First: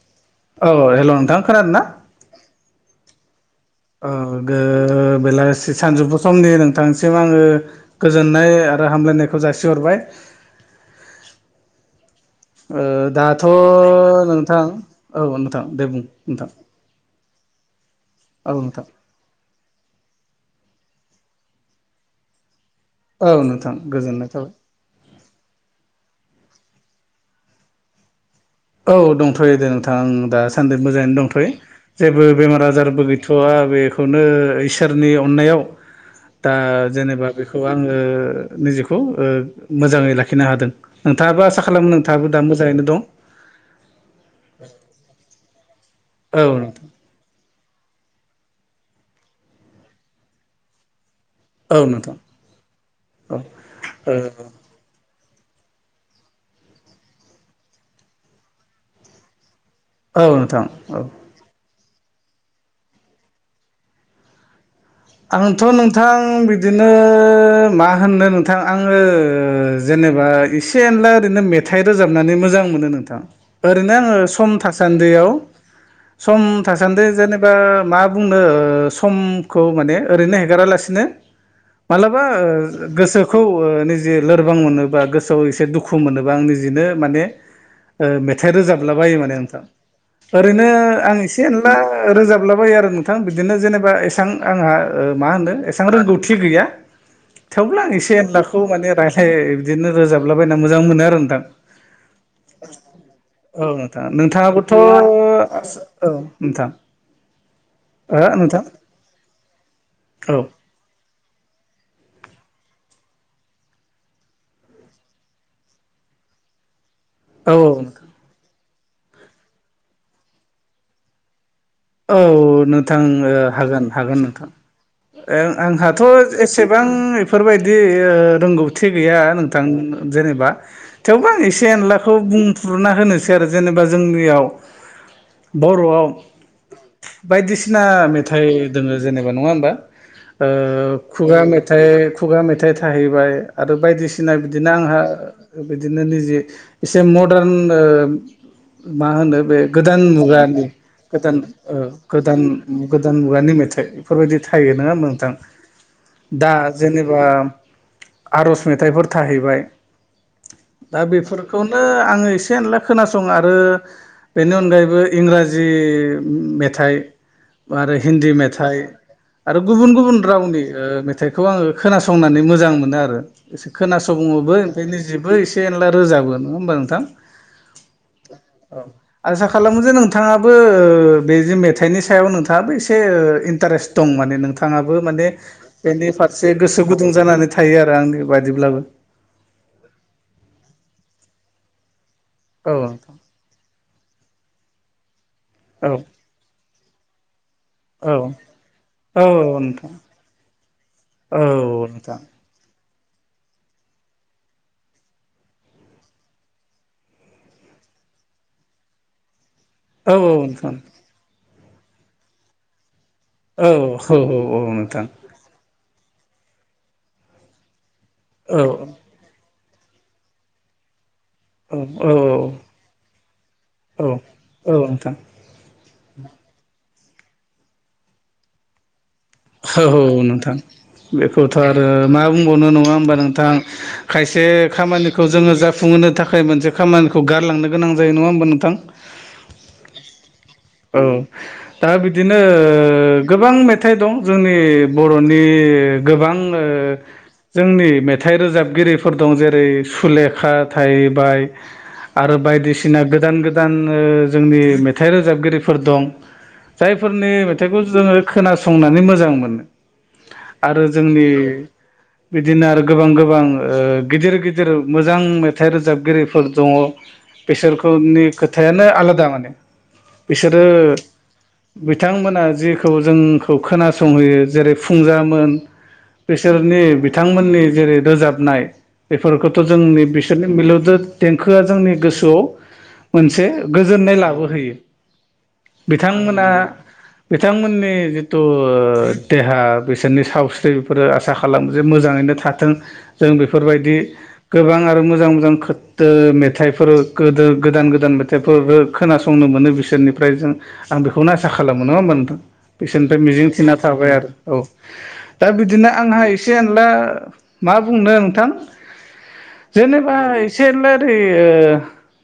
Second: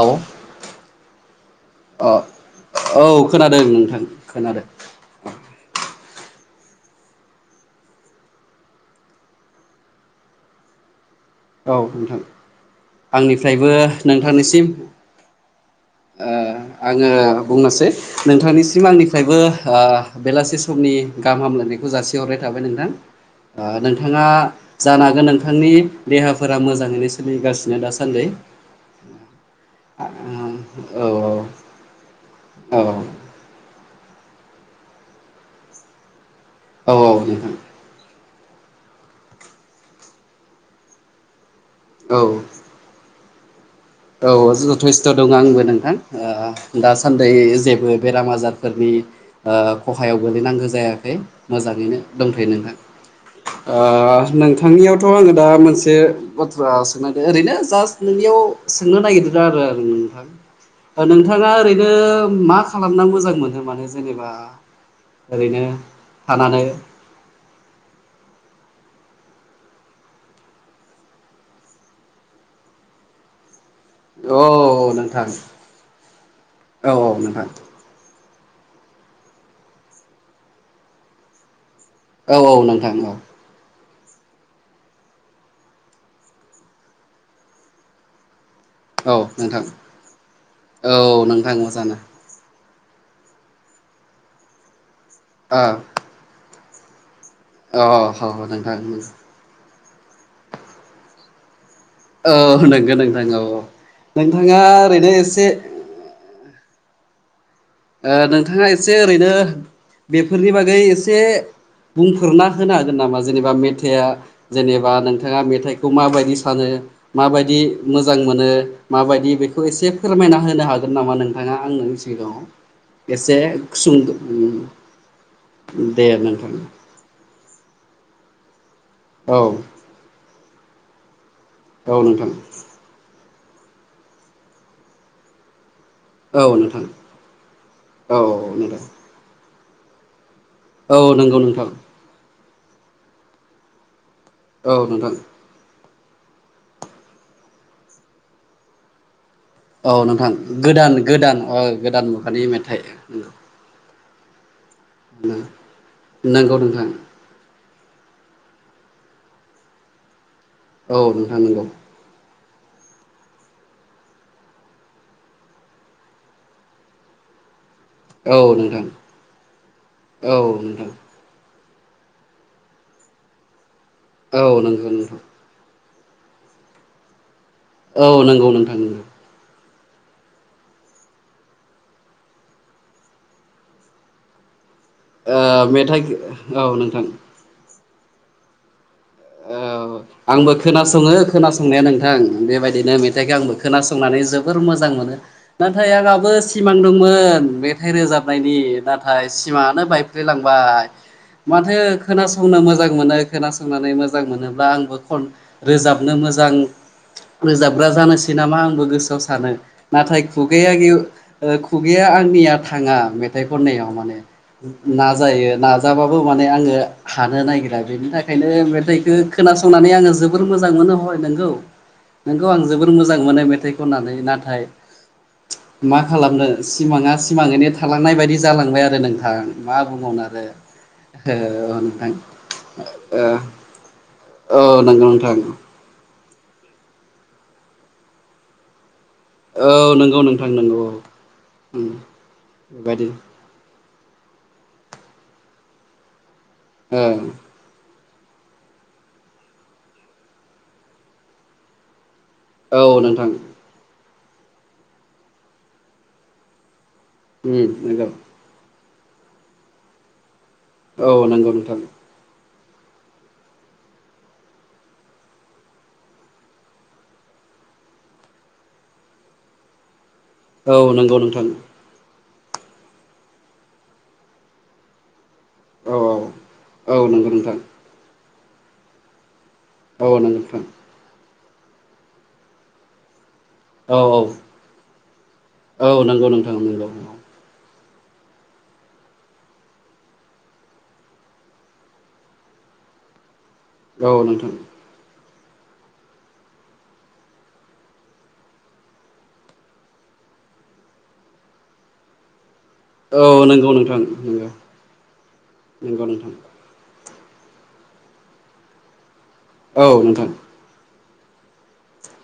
औ औ हेलौ‌ नोंथां खोनादो ना? अ औ खोनादों नोंथां औ गो खोनादों बेलासि सानजुफु समनि नोंथांसिम आङो गोजोननाय आरो हामलायनायखौ जासिहरबाय। [inaudible] औ नोंथां ओ दाथ' आंनिफ्रायबो नोंथां नोंथांनिसिम औ नोंथां दे बुं ओ नोंथां आङो बुंनोसै औ नोंथां नोंथांनिसिम आंनिफ्रायबो ओ बेलासि समनि गाहाम हामलायनायखौ जासिहरनाय थाबाय नों औ थां नोंथां नोंथाङा गोजोननाय थाबाय। जानो हागोन नोंथांनि देहाफोरा मोजाङैनो सोलिगासिनो दासान्दै औ दंथ' दे नोंथां आं दासान्दि औ मोजाङैनो दंथ'यो। जेबो बेमार आजारबो गैथ'वा बे खौनो इसोरनि अननायाव दा औ जेनेबा औ नोंथां बेखौ आङो निजेखौ मोजाङै लाखिनो हादों नोंथाङाबो आसा खालामो औ नोंथाङाबो दा मोजाङैनो दं। औ जेथेस्थ' [unintelligible] दं आंबो नोंथां औ नोंथां दासान्दै जे जेबो बेराम आजारफोरनि ओ खहायाव गोलैनांगौ जायाखै औ मोजाङैनो नोंथां दंथ'यो नोंथां ओ नोंथांनियाव थ' आङो दा मोनसे बाथ्रा सोंनायदों ओरैनो जास्ट नोंनियाव सोंनो नागिरदों दा आरो औ औ नोंथां नोंथाङा ओरैनो मा खालामना मोजां मोनो माने जेनेबा ओरैनो आंथ' नोंथां थानानै बिदिनो मा होननो नोंथां आङो जेनेबा एसे एनला ओरैनो मेथाइ रोजाबनानै मोजां मोनो नोंथां। ओरैनो आङो औ सम नोंथां थासान्दियाव सम औ थासान्दि औ नोंथां जेनेबा मा बुंनो समखौ माने ओरैनो हेगारालासिनो मालाबा औ ओ औ नोंथां औ गोसोखौ ओ लोरबां मोनोबा गोसोआव एसे दुखु मोनोबा आं निजेनो माने मेथाइ रोजाबला बायो माने नोंथां ओरैनो औ आं एसे नोंथां एसेनला मोजाङानो रोजाब लाबायो आरो नोंथां बिदिनो जेनेबा एसां आंहा ओ आंहा मा होनो अ एसां रोंगौथि गैया। थेवबो अ आं एसे ह एनलाखौ माने नोंथां रायलाय बिदिनो रोजाबलाबायना मोजां मोनो आरो नोंथां। औ नंगौ नोंथां औ नोंथां नोंथाङा नोंथाङाबोथ' ओरैनो एसे ओ औ नोंथां। ओ हो नोंथां नोंथाङा एसे ओरैनो औ बेफोरनि बागै एसे बुंफोरना होनो हागोन नामा जेनेबा मेथाइआ जेनेबा नोंथाङा मेथाइखौ माबायदि सानो औ माबायदि मोजां मोनो माबायदि बेखौ एसे फोरमायना होनो हागोन नामा नों नोंथाङा आंनि सिगाङाव औ नोंथां ओ एसे हागोन सुंद हागोन नोंथां। ओ आंहाथ' दे नोंथां एसेबां बेफोरबायदि ओ रोंगौथि गैया औ नोंथां जेनेबा थेवबो आं एसे औ एनलाखौ नोंथां बुंफ्रुरना होनोसै। जेनेबा जोंनियाव बर'वाव औ नोंथां बायदिसिना औ मेथाइ नोंथां दोङो जेनेबा नङा होमबा? औ नंगौ खुगा नोंथां मेथाइ खुगा मेथाइ थाहैबाय आरो बायदि सिना बिदिनो औ आंहा नोंथां बिदिनो निजे एसे मदारन मा होनो बे औ गोदान नोंथां मुगानि गोदान ओ गोदान मुगानि मेथाइ गोदान मुगानि मेथाइ बेफोरबायदि थायो नङा नोंथां दा नंगौ नोंथां जेनेबा आर'ज मेथाइफोर थाहैबाय दा औ नोंथां नंगौ बेफोरखौनो आङो एसे एनला खोनासं आरो बेनि अनगायैबो इंराजि मेथाइ आरो हिन्दी औ मेथाइ नोंथां आरो गुबुन गुबुन औ रावनि नोंथां मेथाइखौ आङो खोनसंनानै मोजां मोनो आरो खोनासंनो औ बो नंगौ ओंखायनो नोंथां जेबो एसे एनला रोजाबो नङा होमबा नोंथां। औ नंगौ नोंथां नोंगौ। खालामोदो नोंथाङाबो बे मेथाइनि सायाव नोंथाङाबो एसे इन्टारेस्ट दं माने नोंथा ङाबो माने ओ मेथाइ बेनि फारसे औ गोसो नोंथां गुदुं जानानै थायो आरो आंनि बायदिब्लाबो। औ आंबो खोनासङो खोनासंनाया नों थां औ बेबायदिनो नोंथां मेथाइखौ आंबो खोनासंनानै जोबोर मोजां मोनो औ नाथाय आंहाबो सिमां दं मोन मेथाइ औ रोजाबनायनि औ नाथाय औ सिमानो नोंथां बायफ्लेलांबाय। औ माथो नोंथां खोनासंनो मोजां मोनो खोनासंनानै मोजां मोजां मोनोब्ला आंबो खन रोजाबनो मोजां रोजाबग्रा जानोसै नामा आंबो गोसोआव सानो। औ नाथाय नोंथां खुगाया गेवआ खुगाया आंनिया थाङा। मेथाइ औ खननायाव औ माने औ नोंथां नाजायो ना जाबाबो माने आङो हानो नागिरा बेनि थाखायनो औ मेथाइ खोनासंनानै आङो जोबोर मोजां मोनो हय नंगौ नोंगौ औ आं जोबोर मोजां मोनो मेथाइ औ खननानै नाथाय औ नोंथां मा खालामनो सिमाङा सिमाङैनो थालांनाय बायदि जालांबाय आरो नों औ नोंथां बेखौथ' औ आरो नोंथां मा बुंबावनो नङा होमबा नोंथां खायसे औ नंगौ खामानिखौ नोंथां जोङो जाफुहोनो नो थाखाय मोनसे खामानिखौ गारलांनो गोनां जायो नङा होमबा नोंथां। औ नंगौ नोंथां। औ दा बिदिनो बेबायदि गोबां मेथाइ थाइ दं जोंनि बर'नि गोबां ओं जोंनि मे थाइ रोजाबगिरिफोर दं जेरै सुलेखा थाहैबाय आरो औ बायदिसिना नोंथां गोदान गोदान जोंनि मेथाइ रोजाबगिरिफोर दं। जायफोरनि उम मेथाइखौ नंगौ जोङो खोनासंनानै मोजां मोनो। आरो औ जोंनि नंगौ नोंथां बिदिनो आरो गोबां गोबां गिदिर गिदिर मोजां मेथाइ रोजाबगिरिफोर दङ। बेसोरखौनि खोथायानो आलादा माने। बिसोरो औ नंगौ नोंथां बिथांमोन जेखौ जोंखौ खोनासंहोयो जेरै फुंजामोन औ बिसोरनि औ नंगौ नोंथां बिथांमोननि जेरै रोजाबनाय बेफोरखौ थ जोंनि औ नंगौ बिसोरनि नोंथां मिलौदो देंखोआ जोंनि गोसोआव मोनसे औ गोजोननाय लाबोहोयो। औ नंगौ बिथांमोना नोंथां नंगौ बिथांमोननि नि जिथु देहा बिसोरनि सावस्रि बेफोरो आसा खालामो जे मोजाङैनो थाथों। जों बेफोरबायदि औ नोंथां गोबां आरो मोजां खो मेथाइफोर गो गोदान गोदान मेथाइफोर खोनंनो मोनो बि सोरनिफ्राय जों आं बेखौनो आसा खालामो नङा होमबा नोंथा। बिसोरनिफ्राय औ मिजिं नंगौ थिना नोंथां थाबाय आरो नंगौ औ दा बिदिनो नंगौ आंहा नोंथां एसे एनला मा बुंनो नोंथां औ जेनेबा नोंथां एसेल ओै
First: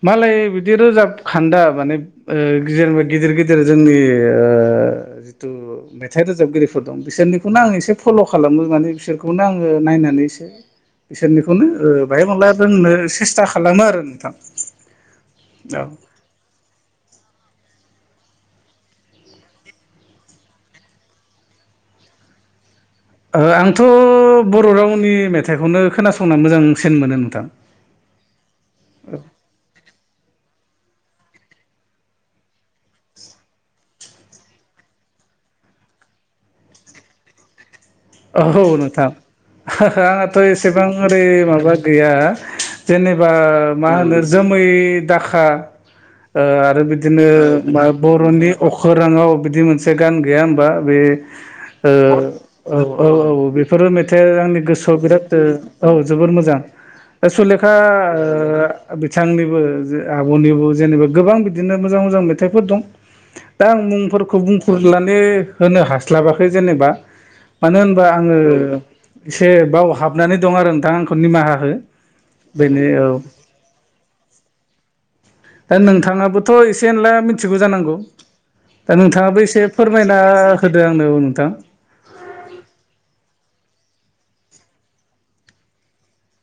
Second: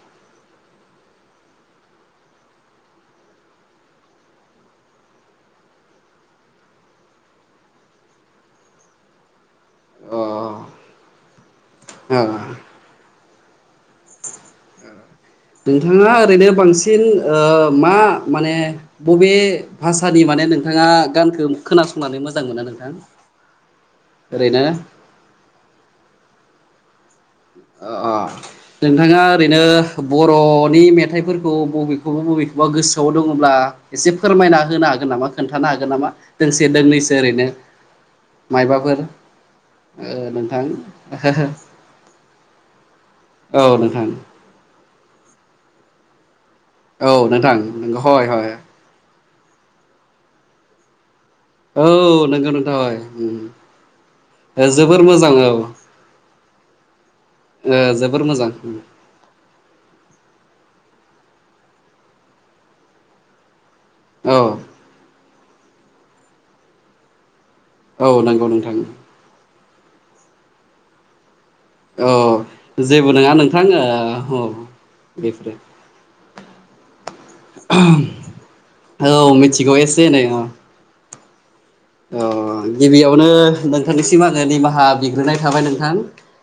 मालाय बिदि रोजाब खान्दा माने ओ गिदिर गिदिर जोंनि ओ जिथु मेथाइ रोजाबगिरिफोर दं बिसोर खौनो आं एसे फल' खालामो माने बिसोरखौनो आं नायनानैनो अ बिसोरनिखौनो बहाय अ मोनला रोंनो सेस्था खा खालामो आरो नोंथां। औ नोंथाङा ओरैनो बांसिन ओ मा माने बबे भाषानि माने नोंथाङा गानखौ खोनासंनानै मोजां मोनो नोंथां ओ आंथ' बर' ओरैनो रावनि मेथाइखौनो खोनासंनो मोजांसिन मोनो नोंथां अ अ नोंथाङा ओरैनो बर'नि मेथ थाइफोरखौ बबेखौबा बबेखौबा गोसोआव दङब्ला एसे फोरमायना होनो हागोन नामा खोन्थानो हागोन नामा? दोंसे दोंनैसो ओरैनो औ मायबाफोर नोंथां ओ आंहाथ' नोंथां एसेबां ओरै माबा गैया जेनेबा औ मा नोंथां होनो जोमै दाखा ओ आरो औ बिदिनो नोंथां बा नोंगौ हय हय बर'नि अखोराङाव बिदि मोनसे गान गैया होमबा बे औ ओ नंगौ नंगौ औ औ औ औ बेफोरो मेथाइआ आंनि गोसोआव जोबोर बिराद मोजां औ ओ औ जोबोर मोजां सुलेखा जोबोर मोजां बिथांनिबो जे आब'निबो जेनेबा गोबां बिदिनो मोजां मोजां मेथाइफोर दं दा आं मुंफोरखौ औ बुंफुरलानि होनो हास्लाबाखै जेनेबा मानो औ होनबा आङो नंगौ नोंथां एसे बाव हाबनानै दं आरो नोंथां आंखौ निमाहा हो औ बेनो औ जेबो नङा नोंथां ओ औ बेफोरो दा नोंथाङाबोथ' एसे एनला मिथिगौ जानांगौ दा औ नोंथाङाबो एसे मिथिगौ फोरमायना एनै अ होदो आंनो नोंथां अ गिबियावनो नोंथांनिसिम आङो निमाहा बिग्रोनाय थाबाय नोंथां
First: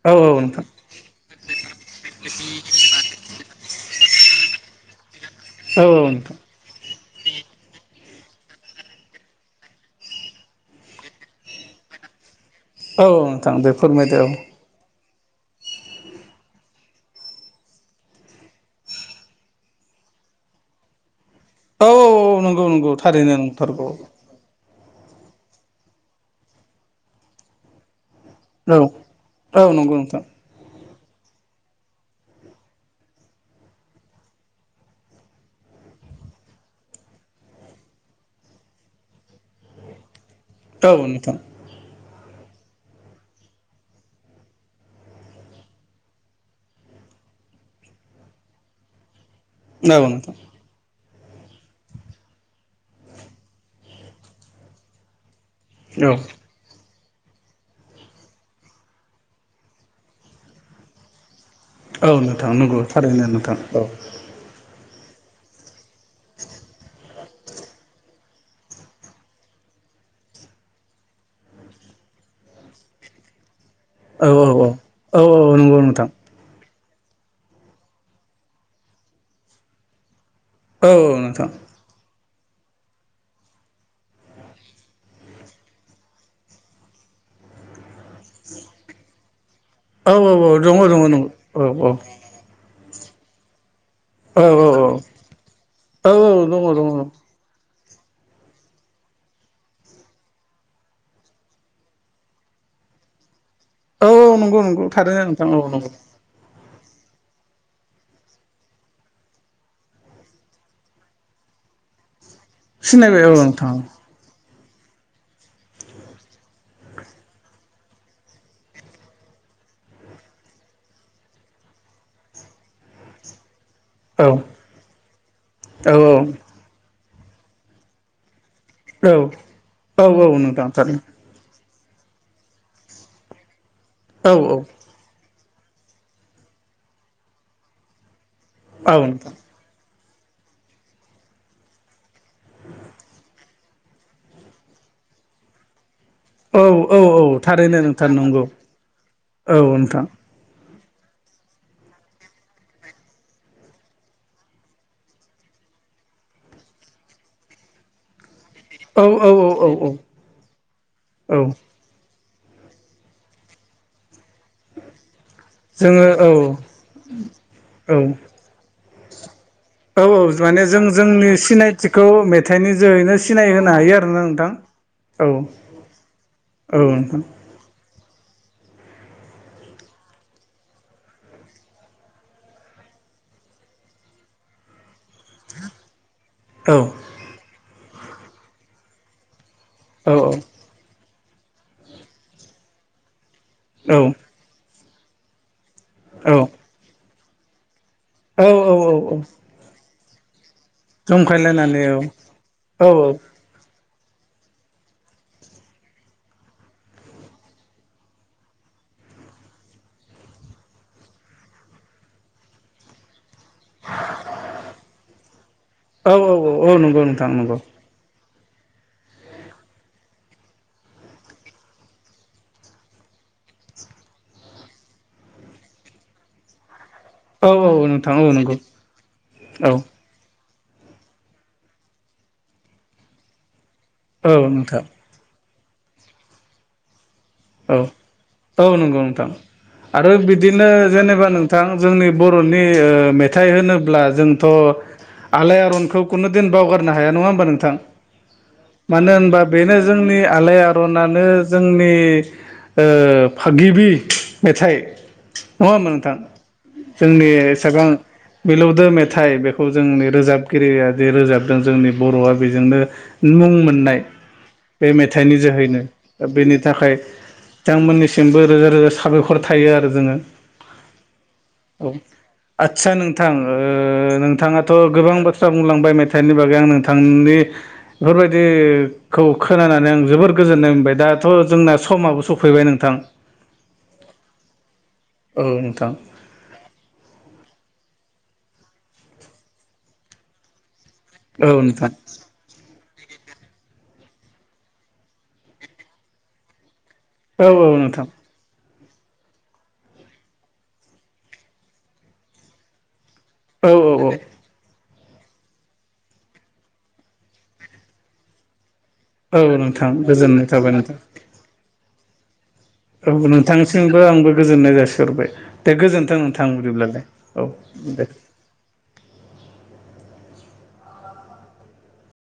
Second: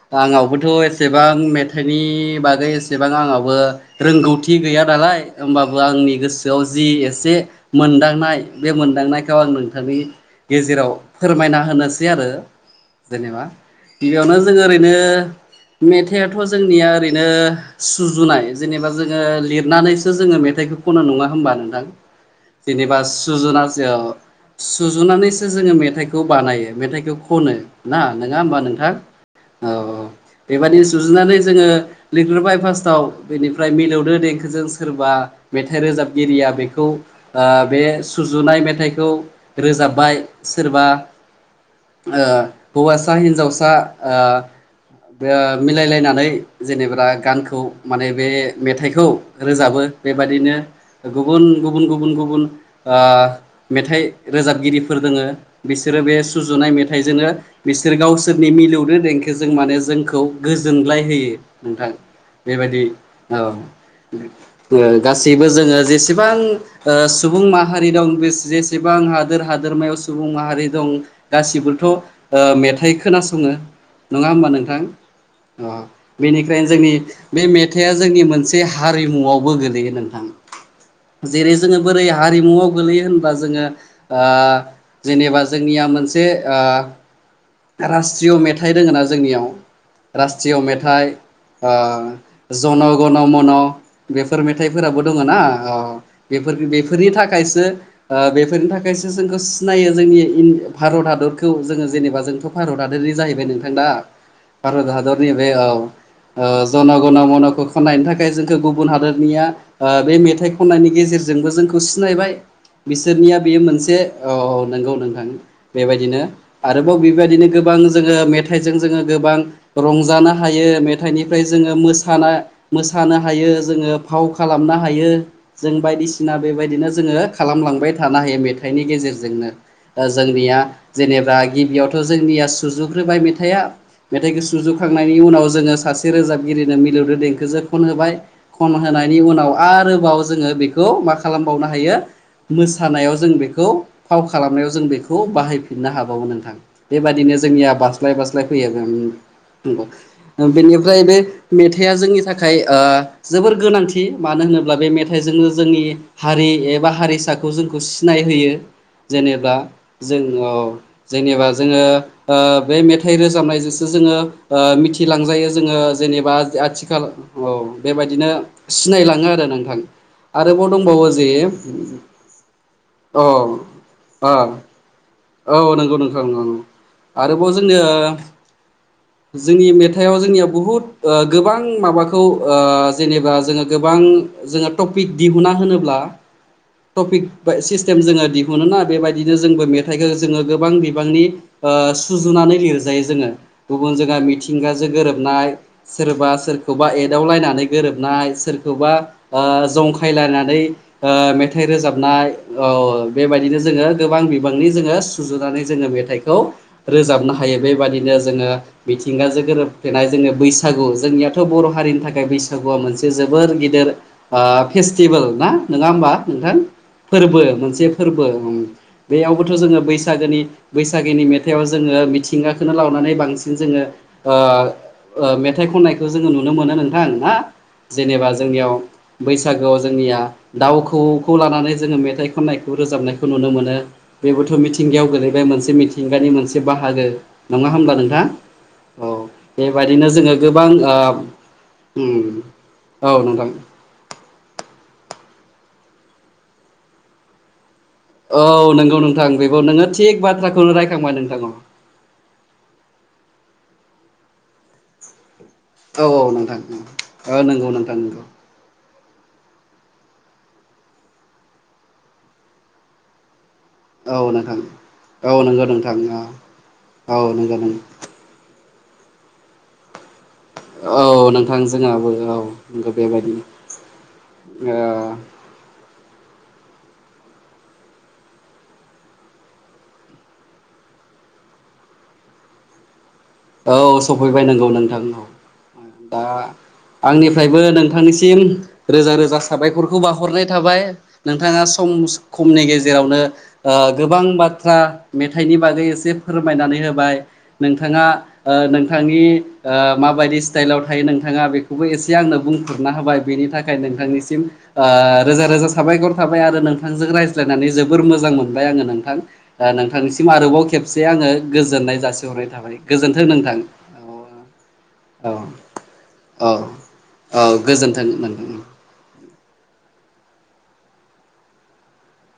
औ औ नोंथां आंनावबोथ' एसेबां मेथाइनि बागै एसेबां आंनावबो रोंगौथि गैया नालाय होमबाबो औ औ आंनि नोंथां गोसोआव जि ए से मोनदांनाय बे मोनदांनायखौ आं नोंथांनि गेजेराव फोरमायना होनोसै आरो औ जेनेबा नोंथां दे फोरमायदो औ गिबियावनो जोङो ओरैनो मेथाइयाथ' जोंनिया ओरैनो सुजुनाय जेनेबा जोङो लिरनानैसो जों मेथाइ खनो नङा होमबा नोंथां औ औ नंगौ नंगौ जेनेबा थारैनो सुजुनासो नंथारगौ ओ सुजुनानैसो जोङो मेथाइखौ बानायो मेथाइखौ खनो ना नङा होमबा औ नोंथां औ नंगौ औ नोंथां बेबायदिनो सुजुनानै जोङो लिरग्रोबाय फार्स्टआव बेनिफ्राय मिलौदो देंखोजों सोरबा मेथाइ रो रोजाबगिरिया बेखौ बे सुजुनाय मेथाइखौ रोजाबबाय औ नोंथां आ हौवासा हिन्जावसा आ मिलायलायनानै जेनेबा गानखौ माने बे मेथाइखौ रोजाबो औ नोंथां बेबायदिनो गुबुन गुबुन गुबुन गुबुन आ मेथाइ रोजाबगिरिफोर दोङो बिसोरो औ बे सुजुनाय मे थाइ जोङो बिसोर गावसोरनि मिलौनो देंखोजों माने जोंखौ गोजोनलाय होयो नोंथां औ नोंथां नंगौ बेबायदि थारैनो औ नोंथां गासैबो जोङो जेसेबां सुबुं माहारि दं जेसे बां हादोर हादोरमायाव सुबुं माहारि दं गासिबोथ' मेथाइ खोनासङो औ नङा होमबा औ नोंथां औ औ अ नंगौ नोंथां बेनिखायनो जोंनि बे मेथाइआ जोंनि मोनसे हारिमुआवबो गोलैयो नोंथां औ नोंथां जेरै जोङो बोरै हारिमुवाव गोलैयो होनोब्ला जोङो आ जेनेबा जोंनिया मोनसे आ रास्ट्रिय' मेथाइ रोङोना जोंनियाव औ औ औ राष्ट्रिय दङ दङ मेथाइ दङ औ जन' गन' मन' औ बेफोर मेथाइफोराबो दङ ना औ बेफोर दङ दङ दङ बेफोरनि थाखायसो बेफोरनि थाखायसो जोंखौ सिनायो जोंनि भारत हादरखौ जोङो जेनेबा जोंथ' भारत हादरनि जाहैबाय नोंथां दा औ नंगौ नंगौ भारत थारैनो हादरनि नोंथां बे औ नंगौ जना गना मनाखौ खन्नायनि थाखाय जोंखौ गुबुन हादोरनिया बे मेथाइ खननायनि गेजेरजोंबो जोंखौ सिनायबाय सिनायबाय औ बिसोरनिया बेयो नोंथां मोनसे औ नंगौ नोंथां बेबायदिनो आरोबाव बेबायदिनो गोबां जोङो मेथाइजों जोङो गोबां रंजानो हायो मेथाइनिफ्राय जोङो मोसा मोसानो हायो जोङो फाव औ खालामनो हायो जों औ बायदिसिना बेबायदिनो जोङो खालामलांबाय थानो हायो मेथाइ थाइनि औ गेजेरजोंनो औ औ जोंनिया नोंथां थारैनो जेनेबा गिबियाव जोंनिया सुजुग्रोबाय मेथाइआ औ मेथाइखौ सुजुखांनायनि उनाव जोङो सासे रोजाबगिरिनो मिलौदो देंखोजों खनहोबाय खन औ होनायनि नोंथां उनाव आरो बाव जोङो बेखौ मा खालामबावनो हायो मोसानायाव जों बेखौ खौ फाव खालामनायाव जों बेखौ बाहायफिननो हाबावो नोंथां औ औ औ बेबायदिनो जोंनिया थारैनो नोंथां बास्लाय नंगौ बास्लाय फैयो औ [unintelligible] नोंथां नोंगौ बेनिफ्राय बे मेथाइआ जोंनि थाखाय ओ जोबोर गोनांथि मानो होनोब्ला बे मेथाइजोंनो जोंनि हारि एबा हारिसाखौ जोंखौ सिनायहोयो औ औ जेनेबा औ औ जों ओ औ जेनेबा ओ ओ बे मेथाइ रोजाबनायजोसो जोङो ओ मिथिलांजायो जोङो जेनेबा आथिखाल औ बेबायदिनो सिनायलाङो आरो नों औ माने आरोबाव जों दंबावो जे जोंनि सिनायथिखौ मेथाइनि जोहैनो सिनायहोनो हायो आरोना नोंथां औ नोंगौ नोंथां नोंगौ नोंगौ औ नोंथां आरोबाव जोङो [inaudible] जोंनि मेथाइआव जोंनिया बुहुत ओ गोबां माबाखौ ओ जेनेबा जोङो गोबां जोङो टपिक दिहुना होनोब्ला औ टपिक बा सिस्टेम जोङो दिहुनो ना बेबायदिनो जोंबो मेथाइखो औ जोङो गोबां बिबांनि ओ सुजुनानै लिरजायो जोङो गुबुन औ जोंहा मिथिंगाजों गोरोबनाय सोरबा औ सोरखौबा एदावलायनानै गोरोबनाय, औ औ सोरखौबा औ जंखायलायनानै ओ मेथाइ जंखायलायनानै औ रोजाबनाय औ बेबायदिनो जोङो गोबां बिबांनि जोङो सुजुनानै जोङो मेथाइखौ रोजाबनो हायो बेबायदिनो जोङो बि मिथिंगाजों गोरोबफेनाय जोंनि बैसागु जोंनियाथ' बर' हारिनि थाखाय बैसागुआ मोनसे जो बोर गिदेर ओ फेसटिभोल ना नोङा औ होमबा औ औ नोंथां औ नंगौ नोंथां फोरबो नंगौ मोनसे फोर बो बेयावबोथ' जोङो बैसागोनि बैसागोनि मेथाइआव जोङो मिथिंगाखौनो लावनानै बांसिन जोङो ओ ओ मेथाइ खननायखौ जोङो नुनो मोनो नों [unintelligible] ना औ औ नोंथां औ जेनेबा नंगौ जोंनियाव औ बैसागोआव जोंनिया दाउ खौवौ खौ लानानै जोङो मेथाइ खननायखौ रोजाबनायखौ नुनो मोनो औ बेबोथ' नोंथां मिथिंगायाव गोलैबाय मोनसे मिथिंगानि मोनसे बाहागो नङा औ होमब्ला नोंथां? औ नंगौ नोंथां बेबायदिनो आरो जोङो बिदिनो गोबां ओ जेनेबा नोंथां जोंनि उम बर'नि ओ औ नोंथां मेथाइ होनोब्ला जोंथ' आलायारनखौ कुनु दिन बावगारनो हाया नङा होमबा नोंथां औ नंगौ मानो नोंथां होनबा बेखौ बेनो नोङो थिग जोंनि बाथ्राखौनो रायखांबाय आलायारनानो नोंथां औ जोंनि ओ फा गिबि मेथाइ नङा होमबा औ नोंथां औ जोंनि औ नंगौ एसेबां नोंथां नंगौ मिलौदों मे थाइ बेखौ जोंनि रोजाबगिरिया जे रोजाबदों जोंनि बर'आ बेजोंनो मुं मोन मोननाय औ नोंथां बे औ मेथाइनि नंगौ जोहैनो नोंथां बेनि थाखाय औ नंगौ नों बिथांमोननिसिमबो रोजा रोजा साबायख'र थायो आरो जोङो औ नोंथां औ जोंहाबो आदसा नंगौ नोंथां बेबायदिनो ओ नोंथाङाथ' ओ गोबां बाथ्रा बुंलांबाय मे थाइनि बागै आं नोंथांनि बेफोरबायदिखौ खोनानानै आं जोबोर गोजोननाय मोनबाय दा दाथ' जोंना समाबो सफैबाय नोंथां। औ सफैबाय नोंगौ नोंथां औ दा आंनिफ्रायबो नों थांनिसिम रोजा रोजा साबायखरखौ बावहरनाय थाबाय औ नोंथाङा सम नोंथां खमनि गेज जेरावनो ओ गोबां बाथ्रा मेथाइनि बागै एसे फोरमायनानै होब बाय औ औ नोंथां नोंथाङा ओ नोंथांनि ओ माबायदि स्टाइलाव थायो नोंथाङा बेखौबो एसे आंनो बुंफोरना होबाय बेनि औ थाखाय औ औ नोंथांनिसिम ओ रोजा रोजा साबायख'र थाबाय आरो नोंथांजों रायज्लायनानै जोबोर मोजां मोनबाय आङो नों थां औ दा नोंथां नोंथांनिसिम गोजोननाय आरोबाव थाबाय नोंथां खेबसे आङो गोजोननाय जासिहरनाय थाबाय औ गोजोन्थों नोंथां नोंथांनिसिमबो' आंबो औ गोजोननाय जासिहर बाय औ दे गोजोन्थों औ नोंथां बदिब्ला दे औ गोजोन्थों दे। नोंथां